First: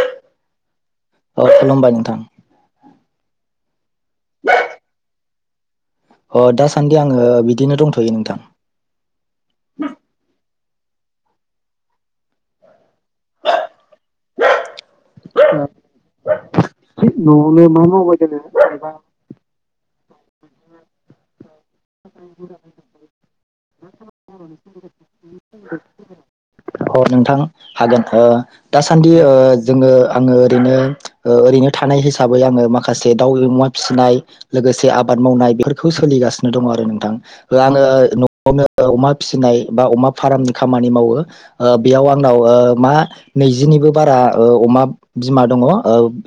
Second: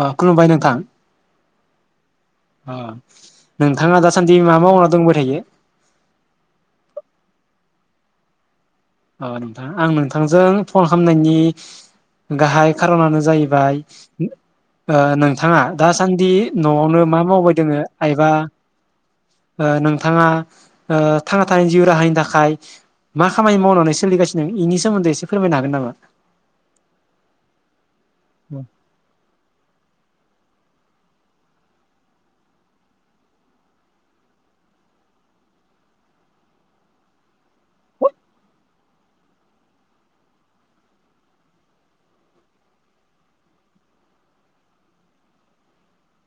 ओ‌ खुलुमबाय नोंथां अ खुलुमबाय नोंथां ओ नोंथाङा दासान्दि मा मावना दंबाय थायो। अ दासान्दि आङो बिदिनो दंथ'यो नोंथां अ नोंथां आं नोंथांजों फन खालामनायनि गाहाय खारनानो जाहैबाय ओ नोंथाङा दासान्दि न'आवनो मा मावबाय न'आवनो दोङो मा मावबाय आइबा दोङो एबा ओ नों थाङा ओ थाङा थाय जिउ राहनि थाखाय मा खामानि मावनानै सोलिगानों बेनि सोमोन्दै एसे फोरमायनो हागोन नामा? अ नोंथां हागोन ओ दासान्दि ओ जोङो आङो ओरैनो ओ ओरैनो थानाय हिसाबै आङो माखासे दाउ अमा फिसिनाय लोगोसे आबाद मावनाय बेफोरखौ सोलिगासिनो दङ आरो नोंथां आङो न'आवनो अमा फिसिनाय बा अमा फार्मनि खामानि मावो ओ बेयाव आंनाव ओ मा नैजिनिबो बारा ओ अमा बिमा दङ ओ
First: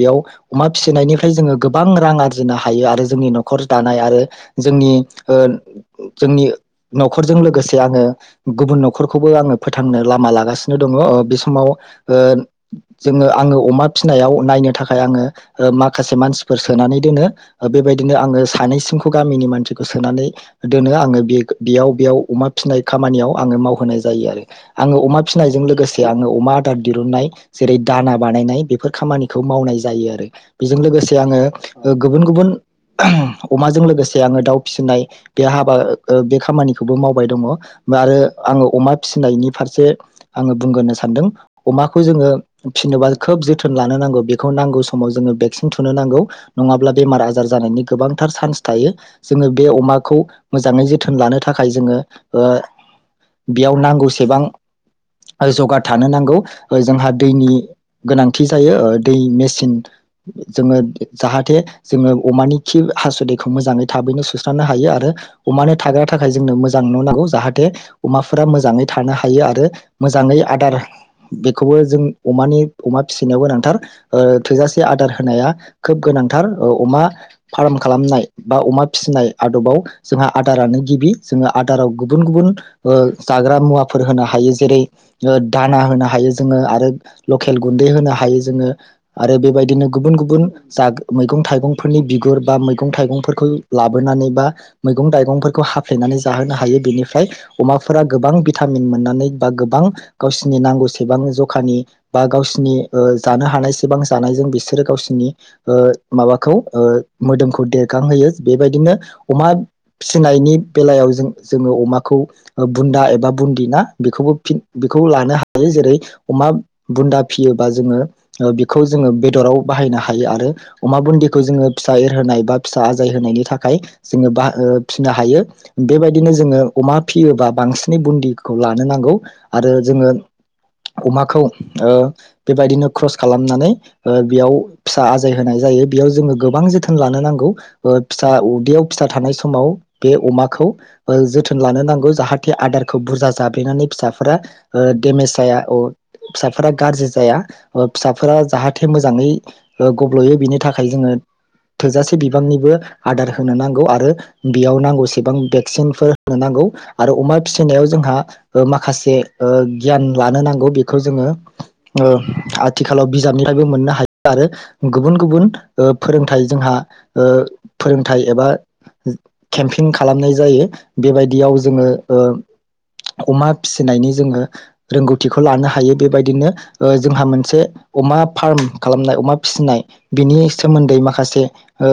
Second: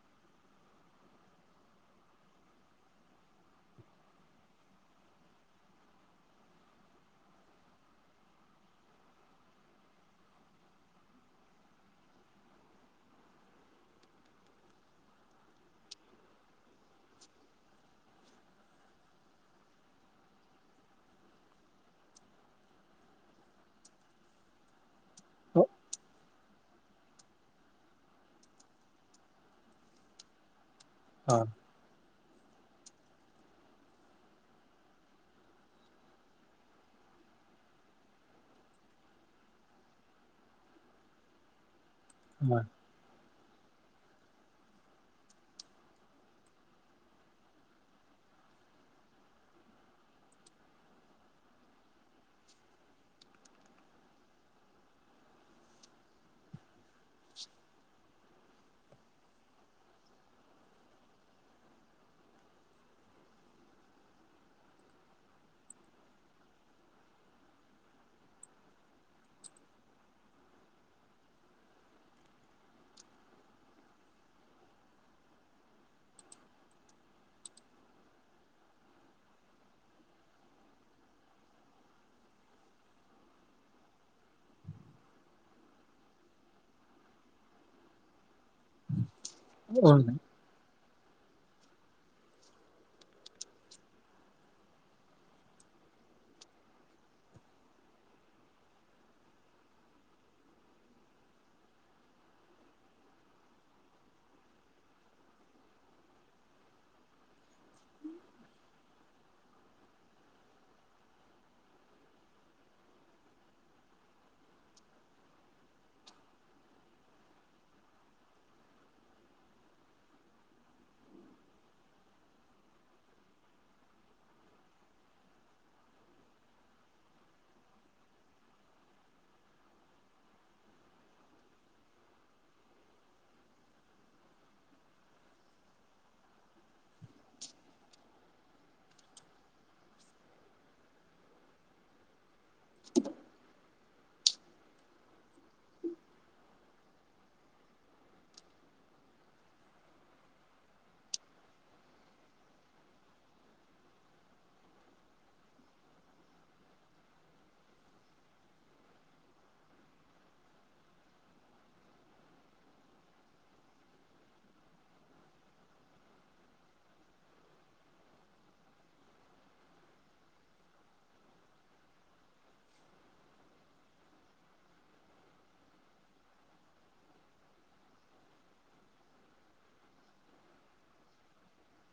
बेयाव अमा फिसिनायनिफ्राय जोङो गोबां रां आरजिनो हायो आरो जोंनि न'खर दानाय आरो जोंनि ओ जोंनि न'खरजों लोगोसे आङो गुबुन न'खरखौबो आङो फोथांनो लामा लागासिनो दङ ओ बे समाव ओ जोङो आङो अमा फिसिनायाव नायनो थाखाय आङो माखासे मानसिफोर सोनानै दोनो बेबायदिनो आङो सानैसिमखौ गामिनि मानसि सोनानै दोनो आङो बे-बेयाव-बेयाव अमा फिसिनाय खामानियाव आङो मावहोनाय जायो आरो आङो अमा फिसिनायजों लोगोसे आङो अमा आदार दिरुननाय जेरै दाना बानायनाय बेफोर खामानिखौ मावनाय जायो आरो बेजों लोगोसे अ आङो ओ गुबुन गुबुन अमाजों लोगोसे आङो दाउ फिसिनाय बे हाबा बे खामानिखौबो मावबाय दङ आरो आङो अमा फिसिनायनि फारसे आङो बुंग्रोनो सानदों अमा खौ जोङो अ फिसिनोबा खोब जोथोन लानो नांगौ बेखौ नांगौ समाव जोङो भेक्सिन थुनो नांगौ नङाब्ला बेमार आजार जानायनि गोबांथार चान्स थायो। जोङो बे अमाखौ मोजाङै जोथोन लानो थाखाय जोङो ओ बेयाव नांगौसेबां जगार थानो नांगौ जोंहा दैनि गोनांथि जायो दै मेसिन जोङो जाहाथे जोङो अमानि खि हासुदैखौ मोजाङै थाबैनो सुस्रांनो हायो आरो अमानो थाग्रा थाखाय जोंनो मोजां न' नांगौ जाहाथे अमाफोरा मोजाङै थानो हायो आरो मोजाङै आदार बेखौबो जों अमानि अमा फिसिनायाव गोनांथार ओ थोजासे आदार होनाया खोब गोनांथार अमा फार्म खालामनाय । बा अमा फिसिनाय आदबाव जोंहा आदारानो गिबि जोङो आदाराव गुबुन गुबुन ओ जाग्रा मुवाफोर होनो हायो जेरै दाना होनो हायो जोङो आरो लकेल गुन्दै होनो हायो जोङो। आरो बेबायदिनो अ गुबुन गुबुन जाग मैगं थाइगंफोरनि बिगुर बा मैगं थाइगंफोर लाबोनानै बा मैगं थाइगंफोरखौ हाफ्लेनानै जाहोनो हायो बेनिफ्राय अमाफोरा गोबां भिटामिन मोननानै बा गोबां गावसिरनि नांगौसेबां जखानि बा गावसिरनि जानो हानाय सेबां जानायजों बिसोरो गावसिरनि माबाखौ मोदोमखौ देरगांहोयो। बेबायदिनो अमा फिनायनि बेलायाव जों जोङो अमाखौ बुन्दा एबा बुन्दि ना बेखौबोि बेखौ लानो हायो जेरै अमा बुन्दा फिसियोबा जोङो बेखौ जोङो बेदराव बाहायनो हायो आरो अमा बुन्दिखौ जोङो फिसा एरहोनाय बा फिसा आजाय होनायनि थाखाय जोङो बा ओ फिसिनो हायो बेबायदिनो जोङो अमा फिसियोबा बांसिनै बुदिखौ लानो नांगौ आरो जोङो अमाखौ ओ बेबायदिनो क्रस खालामनानै ओ बेयाव फिसा आजाय होनाय जायो बेयाव जोङो गोबां जोथोन लानो नांगौ। ओ फिसा उदैयाव फिसा थानाय समाव बे अमाखौ ओ जोथोन लानो नांगौ जाहाथे आदारखौ बुरजा जाब्लेनानै फिसाखौ फिसा फोर ओ दडेमेज जाया अ फिसाफोरा गाज्रि जाया फिसाफोरा जाहाथे मोजाङै ओ गब्ल'यो बिनि थाखाय जोङो थोजासे बिबांनिबो आदार होनो नांगौ आरो बेयाव नांगौसेबां भेक्सिनफोर होनो नांगौ। आरो अमा फिसिनायाव जोंहा ओ माखासे ओ गियान लानो नांगौ बेखौ जोङो ओ आथिखालाव बिजाबनिफ्रायबो मोननो हायो आरो गुबुन गुबुन ओ फोरोंथाइ जोंहा ओ फोरोंथाइ एबा केम्पिं खालामनाय जायो बेबायदियाव जोङो अमा फिसिनायनि जोङो रोंगौथिखौ लानो हायो बेबायदिनो जोंहा मोनसे अमा फार्म खालामनाय अमा फिसिनाय बिनि सोमोन्दै माखासे ओ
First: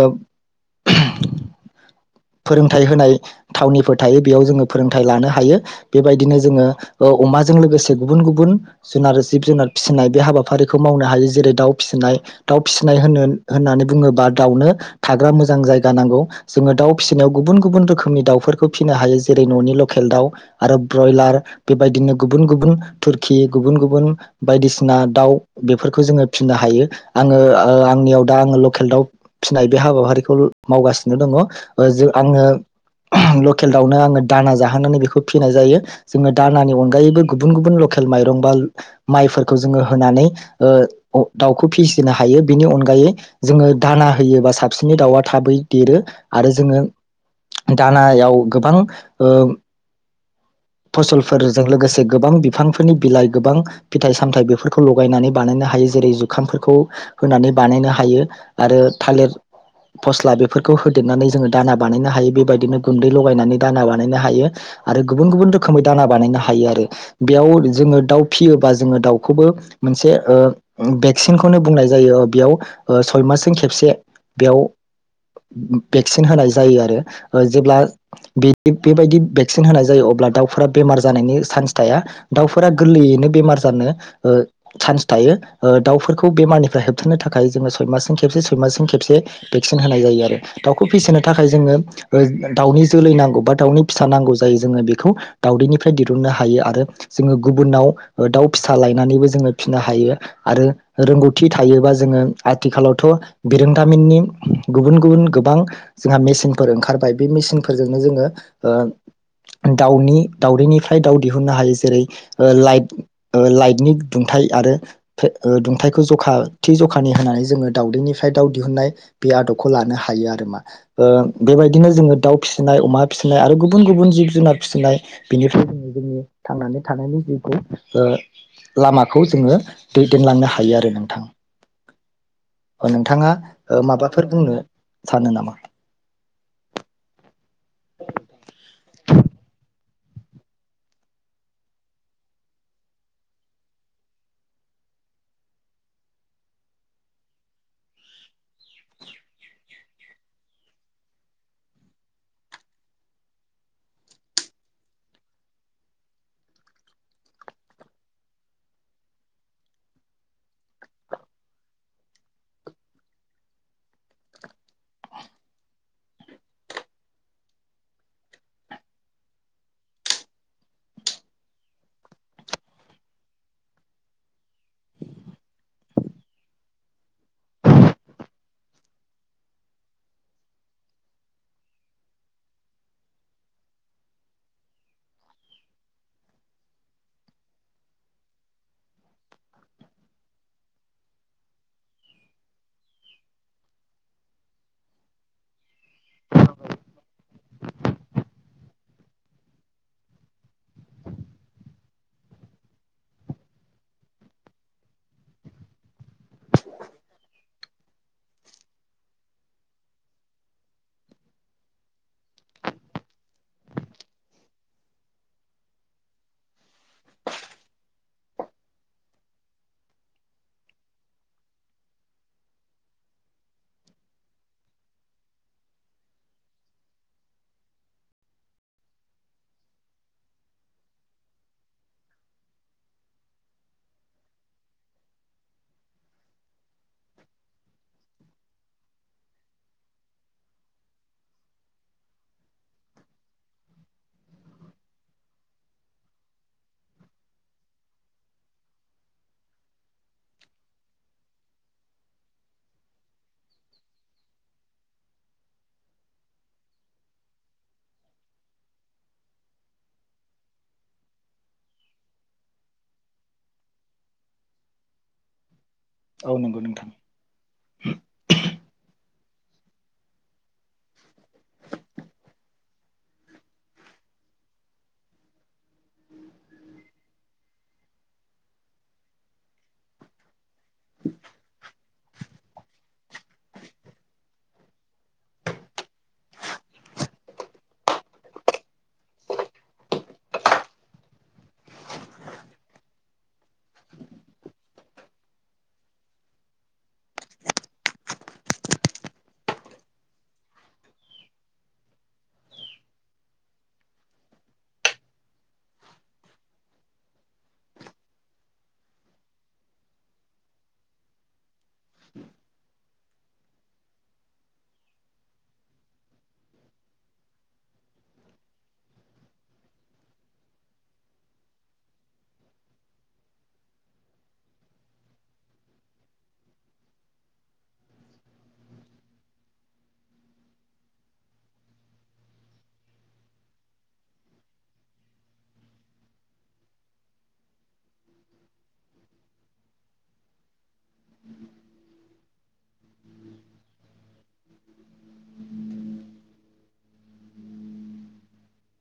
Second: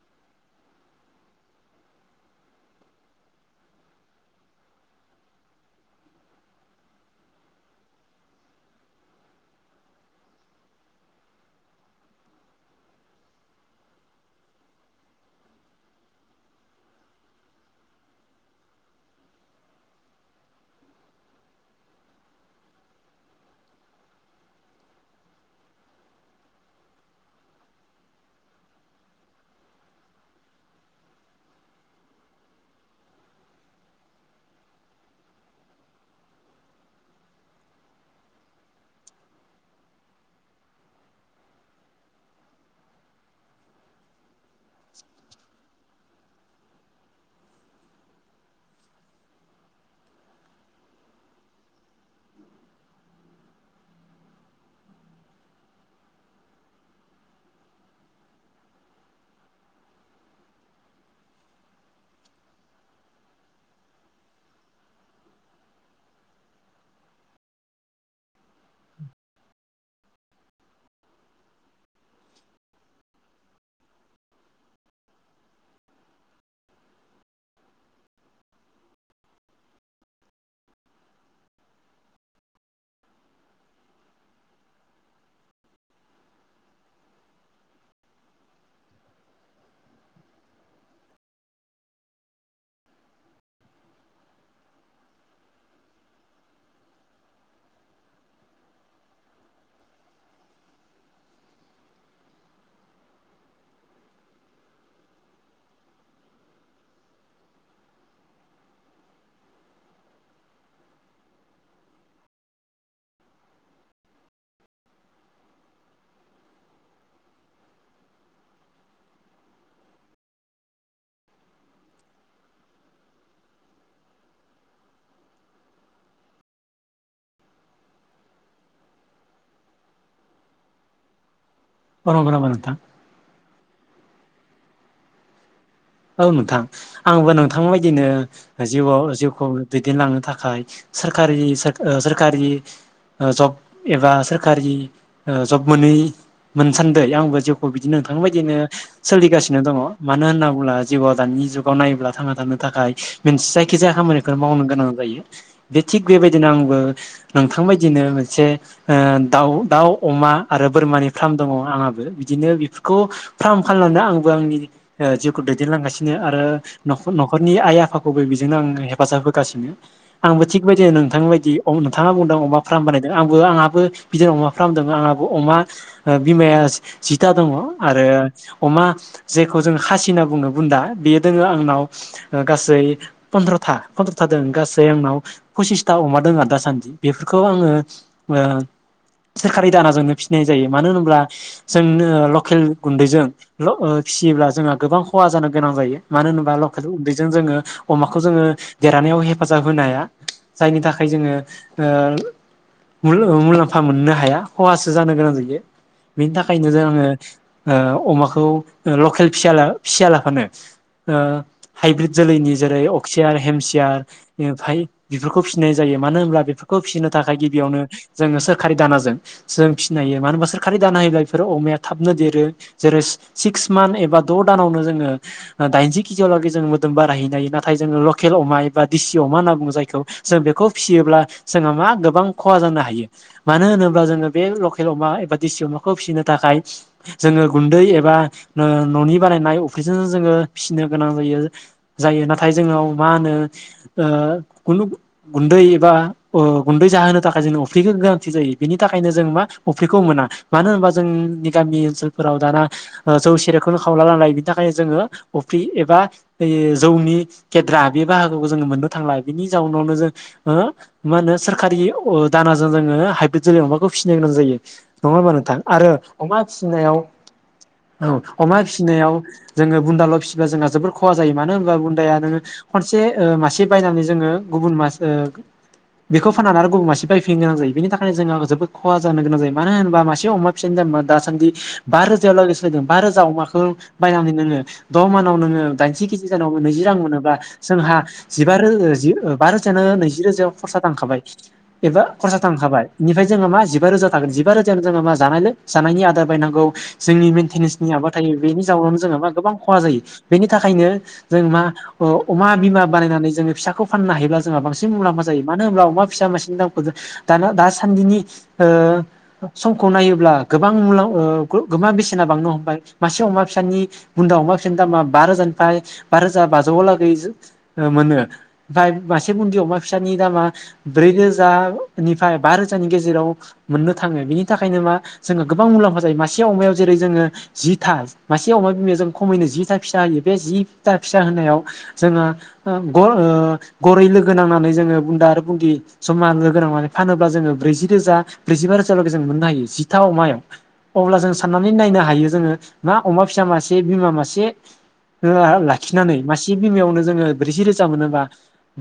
[unintelligible] फोरोंथाइ होनाय थावनिफोर थायो बेयाव जोङो फोरोंथायाइ लानो हायो बेबायदिनो जोङो ओ अमाजों लोगोसे गुबुन गुबुन जुनार जिब जुनार फिसिनाय बे हाबाफारिखौ मावनो हायो जेरै दाउ फिसिनाय दाउ फिसिनाय होनो होननानै बुङोबा दाउनो थाग्रा मोजां जायगा नांगौ जोङो दाउ। फिसिनायाव गुबुन गुबुन रोखोमनि दाउफोरखौ फिसिनो हायो जेरै न'नि लकेल दाउ आरो ब्रयलार बेबायदिनो गुबुन गुबुन थुरखि गुबुन गुबुन बायदिसिना दाउ बेफोरखौ जोङो फिसिनो हायो आङो आंनियाव दा आङो लकेल दाउ फिसिनाय बे हाबाफारिखौ मावगासिनो दङ। ओ जों आङो लकेल दाउनो आङो दाना जाहोनानै बेखौ फिसिनाय जायो जोङो दानानि अनगायैबो गुबुन गुबुन लकेल माइरं बा माइफोरखौ जोङो होनानै ओ दाउखौ फिसिनो हायो बेनि अनगायै जोङो दाना होयोबा साबसिननि दाउआ थाबै देरो आरो जोङो दानाव गोबां ओ फसलफोरजों लोगोसे गोबां बिफांफोरनि बिलाइ गोबां फिथाइ सामथायाइ बेफोरखौ लगायनानै बानायनो हायो जेरै जुखामफोरखौ होनानै बानायनो हायो आरो थालिर फस्ला बेफोरखौ हो देरनानै जोङो दाना बानायनो हायो बेबायदिनो गुन्दै लगायनानै दाना बानायनो हायो। भेक्सिन होनाय जायो आरो जेब्ला बिदि बेबायदि भेक्सिन होनाय जायो अब्ला दाउफोरा बेमार जानायनि सान्स थाया दाउफोरा गोरलैयैनो बेमार जानो ओ सान्स थायो ओ दाउफोरखौ बेमारनिफ्राय हेबथानो थाखाय जोङो सय मासजों खेबसे सय मासजों खेबसे भेक्सिन होनाय जायो आरो दाउखौ फिसिनो थाखाय जोंनो ओ दाउनि जोलै नांगौ बा दाउनि फिसा नांगौ जायो जोङो बेखौ दाउदैनिफ्राय दिरुननो हायो आरो जोङो गुबुनाव दाउ फिसा लायनानैबो जोङो फिसिनो हायो आरो रोंगौथि थायोबा जोङो आथिखालावथ' बिरोंदामिननि गुबुन गुबुन गो बां जोंहा मेसिनफोर ओंखारबाय बे मेसिनफोरजोंनो जोङो ओ दाउनि दाउदैनिफ्राय दाउ दिहुननो हायो। जेरै ओ लाइट ओ लाइटनि दुंथाइ आरो दुंथाइखौ जखा थि जखानि होनानै जोङो दावदैनिफ्राय दाउ दिहुननाय बे आदबखौ लानो हायो आ रो मा बेबायदिनो जोङो दाउ फिसिनाय अमा फिसिनाय आरो गुबुन गुबुन जिब जुनार फिसिनाय बेनिफ्राय जोङो जोंनि थांनानै थानायनि जिथु ओ लामाखौ जोङो दैदेनलांनो हायो आरो नोंथां। नंगौ नामा नोंथां? नोंथाङा ओ माबा फोर बुंनो सानो नामा? औ नोंथां आंबो नोंथां बायदिनो जिउआव जिउखौ दै देनलांनो थाखाय सोरखारि सा सोरखारि ओ जब एबा सोरखारि ओ जब मोनै मोनसान्दै आंबो जिउखौ बिदिनो नोंथां बायदिनो सोलिगासिनो दङ' मानो होनना बुंब्ला जिउआव दानि जुगाव नायोब्ला थांना थानो थाखाय मोनसे जायखिजाया खामानिखौ मावनो गोनां जायो। बे थिग बेबायदिनो आंबो नोंथां बायदिनो मोनसे ओ दाउ दाउ अमा आरो बोरमानि फ्राम दङ' आंहाबो। बिदिनो बेफोरखौ फ्राम खालामनानै आंबो आंनि जिउखौ दै देनलांगासिनो आरो न'ख न'खरनि आइ आफाखौबो बेजोंनो आं हेफाजाब होगासिनो। आंबो थिग बायदि नोंथां बायदि अ नोंथाङा बुंदों अमा फ्राम बानायदो आंबो आङाबो बिदिनो अमा फ्राम दोङो आङाबो अमा ओ बिमाया जिथा दङ' आरो अमा जेखौ जों खासि होनना बुंनो बुन्दा बेयो दोङो आंनाव ओ गासै फन्द्रथा । फन्द्रथा दोङो गासै आंनाव फसिसथा अमा दोङो आरो दासान्दि बेफोरखौ आङो ओ सोरखारि दानाजोंनो फिसिनाय जायो । मानो होनोब्ला जोंनो लकेल गुन्दैजों ल फिसियोब्ला जोंहा गोबां खहा जानो गोनां जायो ।मानो होनोबा लकेल गुन्दैजों जोङो अमाखौ जोङो देरहानायाव हेफाजाब होनो हाया। जायनि थाखाय जोङो ओ मुल -मुलाम्फा मोननो हाया खहासो जानो गोनां जायो ।बिनि थाखायनो जो आङो अमाखौ लकेल फिसा ला फिसिया लाफानो ओ हाइब्रिद जोलैनि जेरै अक्सियार हेमसियार इनिफाय बेफोरखौ फिसिनाय जायो मानो होनब्ला बेफोरखौ फिसिनो थाखाय गिबियावनो जोङो सोरखारि दानाजों जों फिसिनो हायो मानो होनबा सोरखारि दाना होयोब्ला बेफोरो अमाया थाबनो देरो जेरै सिक्स मान्थ एबा द' दानावनो जोङो दाइनजि केजिआव लागै मोदोम बारायहैनो हायो । नाथाय जोङो लकेल अमा एबा देसि अमा होनना बुङो जायखौ जों बेखौ फिसियोब्ला जोंहा मा गोबां खहा जानो हायो। मानो होनोबा जोङो बे लकेल अमा एबा देसि अमाखौ फिसिनो थाखाय जोङो गुन्दै एबा न' न'नि बानायनाय अफ्रिजोनो जोङो फिसिनो गोनां जायो जायो। नाथाय जोंनाव मा होनो ओ गुलु गुन्दै एबा अ गुन्दै जाहोनो थाखाय जोंनो अफ्रिखो गोनांथि जायो बेनि थाखायनो जों मा अफ्रिखौ मोना । मानो होनबा जोंनि गामि ओनसोलफोराव दाना ओ जौ सेरेबखो खावला नालाय बिनि थाखायनो जोङो अफ्रि एबा ओइ जौनि गेद्रा बे बाहागोखौ जोङो मोननो थांला बिनि जाउनावनो जों मा होनो सोरखारि दानाजों जोङो हाइब्रिद जोलै अमाखौ फिसिनो गोनां जायो नङा होमबा नोंथां। आरो औ अमा नंगौ नोंथां फिसिनायाव औ। फिसिनायाव जोङो बुन्दाल' फिसिबा जोंहा जोबोर खहा जायो। मानो होनबा बुन्दायानो खनसे ओ मासे बायनानै जोङो गुबुन मास ओ बेखौ फाननानै आरो गुबुन मासे बायफिन गोनां जायो। बेनि थाखाय जोंहाबो जोबोद खहा जायो होनोबा मासे अमा फिसानि दामा दासान्दि बा रोजा लागैसिम फायदों बा रो जा अमाखौ बायनानै नोंडो द' मानाव नोंङो दाइनजि केजि जानायाव नैजि रां मोनोब्ला जोंहा जिबा रो ओ जि ओ बा रोजायानो नैजि रोजायाव खरसा थांखाबाय एबा खरसा थांखाबाय। इनिफाय जोङो मा जिबा रोजा थागोन जिबा रोजायावनो जोङो मा जानायनि आदार बायनांगौ जोंनि [unintelligible] नि माबा थायो बेनि जाउनावनो जोङो मा गोबां खहा जायो। बेनि थाखायनो जों मा अमा बिमा बानायनानै जोङो फिसाखौ फाननो हायोब्ला जोंहा बांसिन मुलाम्फा जायो। मानो होनब्ला अमा फिसा मासेनि दामखौ जों दानो दासान्दिनि ओ समखौ नायोब्ला गोबां मुलाव ओ गो-गोमा बेसेना बांनो हम मासे अमा फिसानि बुन्दा अमा फिसानि दामा बा रोजानिफाय बा रोजा बाजौआलागै जो मोनो ओमफाय मासे बुन्दि अमा फिसानि दामा ब्रै रोजानिफ्राय बा रोजानि गेजेराव मोननो थाङो। बेनि थाखायनो मा जोङो गोबां मुलाम्फा जायो मासे अमायाव जेरै जोङो जिथा मासे अमा बिमायाव जोङो खमैनो जिथा फिसा होयो। बे जिथा फिसा होनायाव जोङो ओ ग ओ गरै लोगो नांनानै जोङो बुन्दा आरो बुन्दि जमा लोगो नांनानै फानोब्ला जोङो ब्रैजि रोजा ब्रैजिबा रोजा लागै जों मोननो हायो जिथा अमायाव। अब्ला जों साननानै नायनो हायो मा अमा फिसा मासे बिमा मासे ला- लाखिनानै मासे बिमायावनो जोङो ब्रैजि रोजा मोनोबा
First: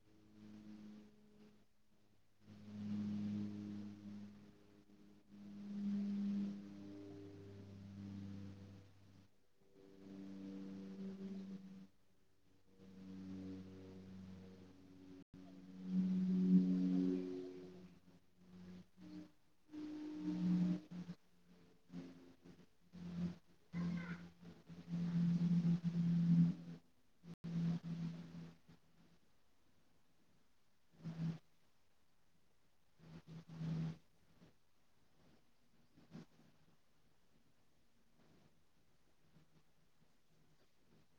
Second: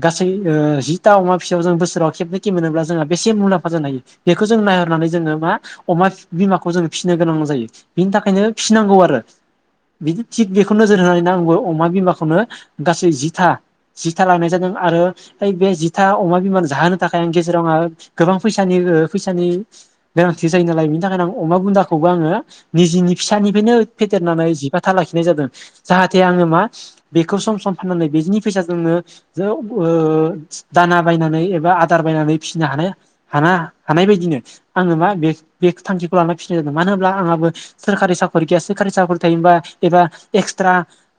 गासै ओ जिथा अमा फिसायाव जों बोसोराव खेबनै खे मोनोब्ला जोंहा बेसे मुलाम्फा जानो हायो बेखौ जों नायहरनानै जोङो मा अमा बिमाखौ जोङो फिसिनो गोनां जायो। बेनि था खायनो फिसिनांगौ आरो बिदि थिग बेखौ नोजोर होनानै आंबो अमा बिमाखौनो गासै जिथा जिथा लानाय जादों आरो ओइ बे जिथा अमा बिमानो जाहोनो थाखाय आं गेजेराव आंहा गोबां फैसानिबो फैसानि गोनांथि जायो नालाय बिनि थाखायनो आं अमा बुन्दाखौबो आङो निजेनि फिसानिफ्रायनो फेदेरनानै जिबाथा लाखिनाय जादों जाहाथे आङो मा बेखौ सम सम फाननानै बेदिनि फैसाजोंनो [unintelligible] दाना बायनानै एबा आदार बायनानै फिसिनो हानाय हाना हानाय बायदिनो आङो मा बे बे थांखिखौ लाना फिसिनाय जादों मानो होनब्ला आंहाबो सोरखारि साखरि गैया। सोरखारि साखरि थायोबा एबा एक्सट्रा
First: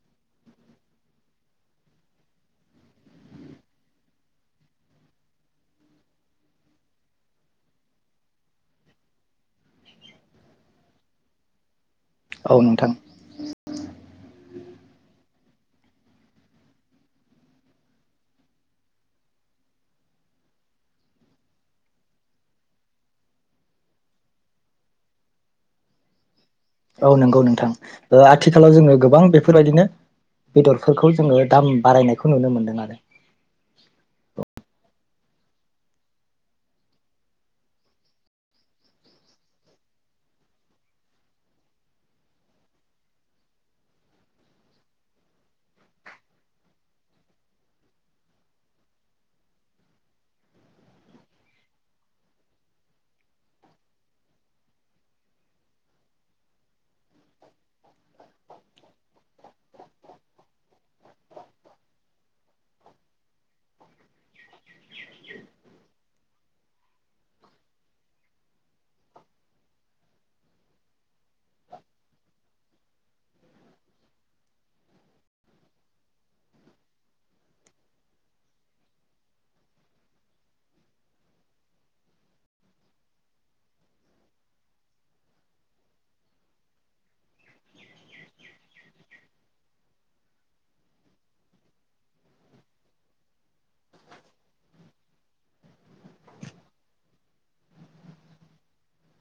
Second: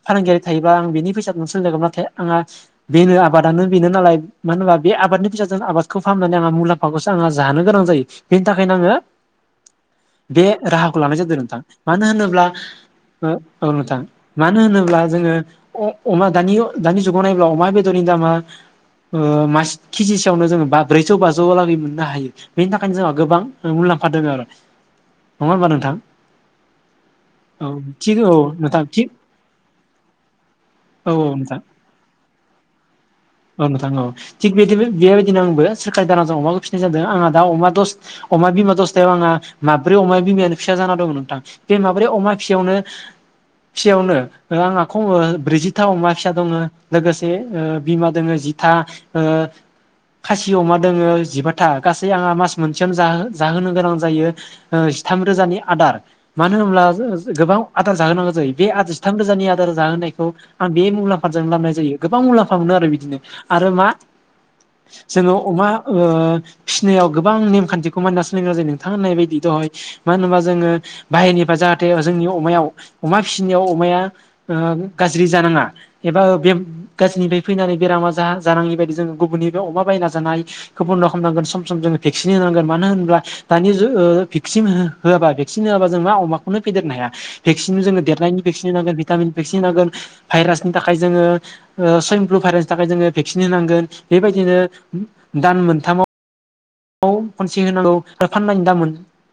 फालांगियारि थायोबा आं बेनि फैसाजों सोलिगोमोन। नाथाय आंहा बेनो आबादानो बेनो नालाय मानो होनबा बे आबादनि फैसाजों आबादखौ फाहामनानै आंहा मुलाम्फाखौसो आंहा जानो गोनां जायो। बेनि थाखायनो आङो बे राहाखौ लानाय जादों। मानो होनोब्ला औ नोंथां ओ औ नोंथां। मानो होनोब्ला जोङो अ-अमा दानि दानि जुगाव नायोब्ला अमा बेदरनि दामा ओ मास केजिसेयावनो जोङो बा ब्रैजौ बाजौ लागै मोननो हायो । बेनि थाखायनो जोंहा गोबां मुलाम्फा दोङो आरो । नङा होनबा नोंथां? औ नंगौ औ नोंथां थिग ओ औ आथिखालाव नोंथां जोङो थिग गोबां बेफोरबायदिनो औ बेदरफोरखौ औ जोङो नोंथां दाम बारायनायखौ नुनो मोनदों आरो दिन आंबो सोरखारि दाना जों अमाखौ फिसिनाय जादों। आंहा दा अमा दस अमा बिमा दसथायाव आंहा माब्रै अमा बिमायानो फिसा जाना दं नोंथां। बे माब्रै अमा फिसायावनो फिसायावनो आङा खमै ब्रैजिथा अमा फिसा दङो लोगोसे ओ बिमा दोङो जिथा। ओ खासि अमा दोङो जिबाथा । गासै आंहा मास मोनसेयावनो जाहो जाहोनो गोनां जायो ओ जिथाम रोजानि आदार मानो होनब्ला [unintelligible] गोबां आदार जाहोनांगौ जायो। बे आद जिथाम रोजानि आदार जाहोनायखौ आं बे मुलाम्फाजों लाबनाय जायो। गोबां मुलाम्फा मोनो आरो बिदिनो आरो मा? जोङो अमा ओ फिसिनायाव गोबां नेमखान्थिखौ मानिना सोलिनांगौ जायो। नोथां होननाय बायदि दहाय मानो होनोबा जोङो बाहेरनिफ्राय जाहाथे जोंनि अमायाव अमा फिसिनायाव अमाया ओ गाज्रि जानाङा एबा बे गाज्रिनिफ्राय फैनानै बेरामा जा जानाङि बायदि जोङो गुबुननिफ्राय अमा बायना जानायखौ बन्द' खामनांगोन सम सम जोङो भेक्सिन होनांगोन मानो होनोब्ला दानि जु ओ भेक्सिन हो होआबा भेक्सिन होआबा जों मा? अमाखौनो फेदेरनो हाया भेक्सिन जोङो देरनायनि भेक्सिन होनांगोन भिटामिन भेक्सिन होनांगोन भाइरासनि थाखाय जोङो ओ सयमफ्लु भाइरासनि थाखाय जोङो भेक्सिन होनांगोन बेबायदिनो दान मोनथामाव आव खनसे होनांगौ फाननायनि दाममोन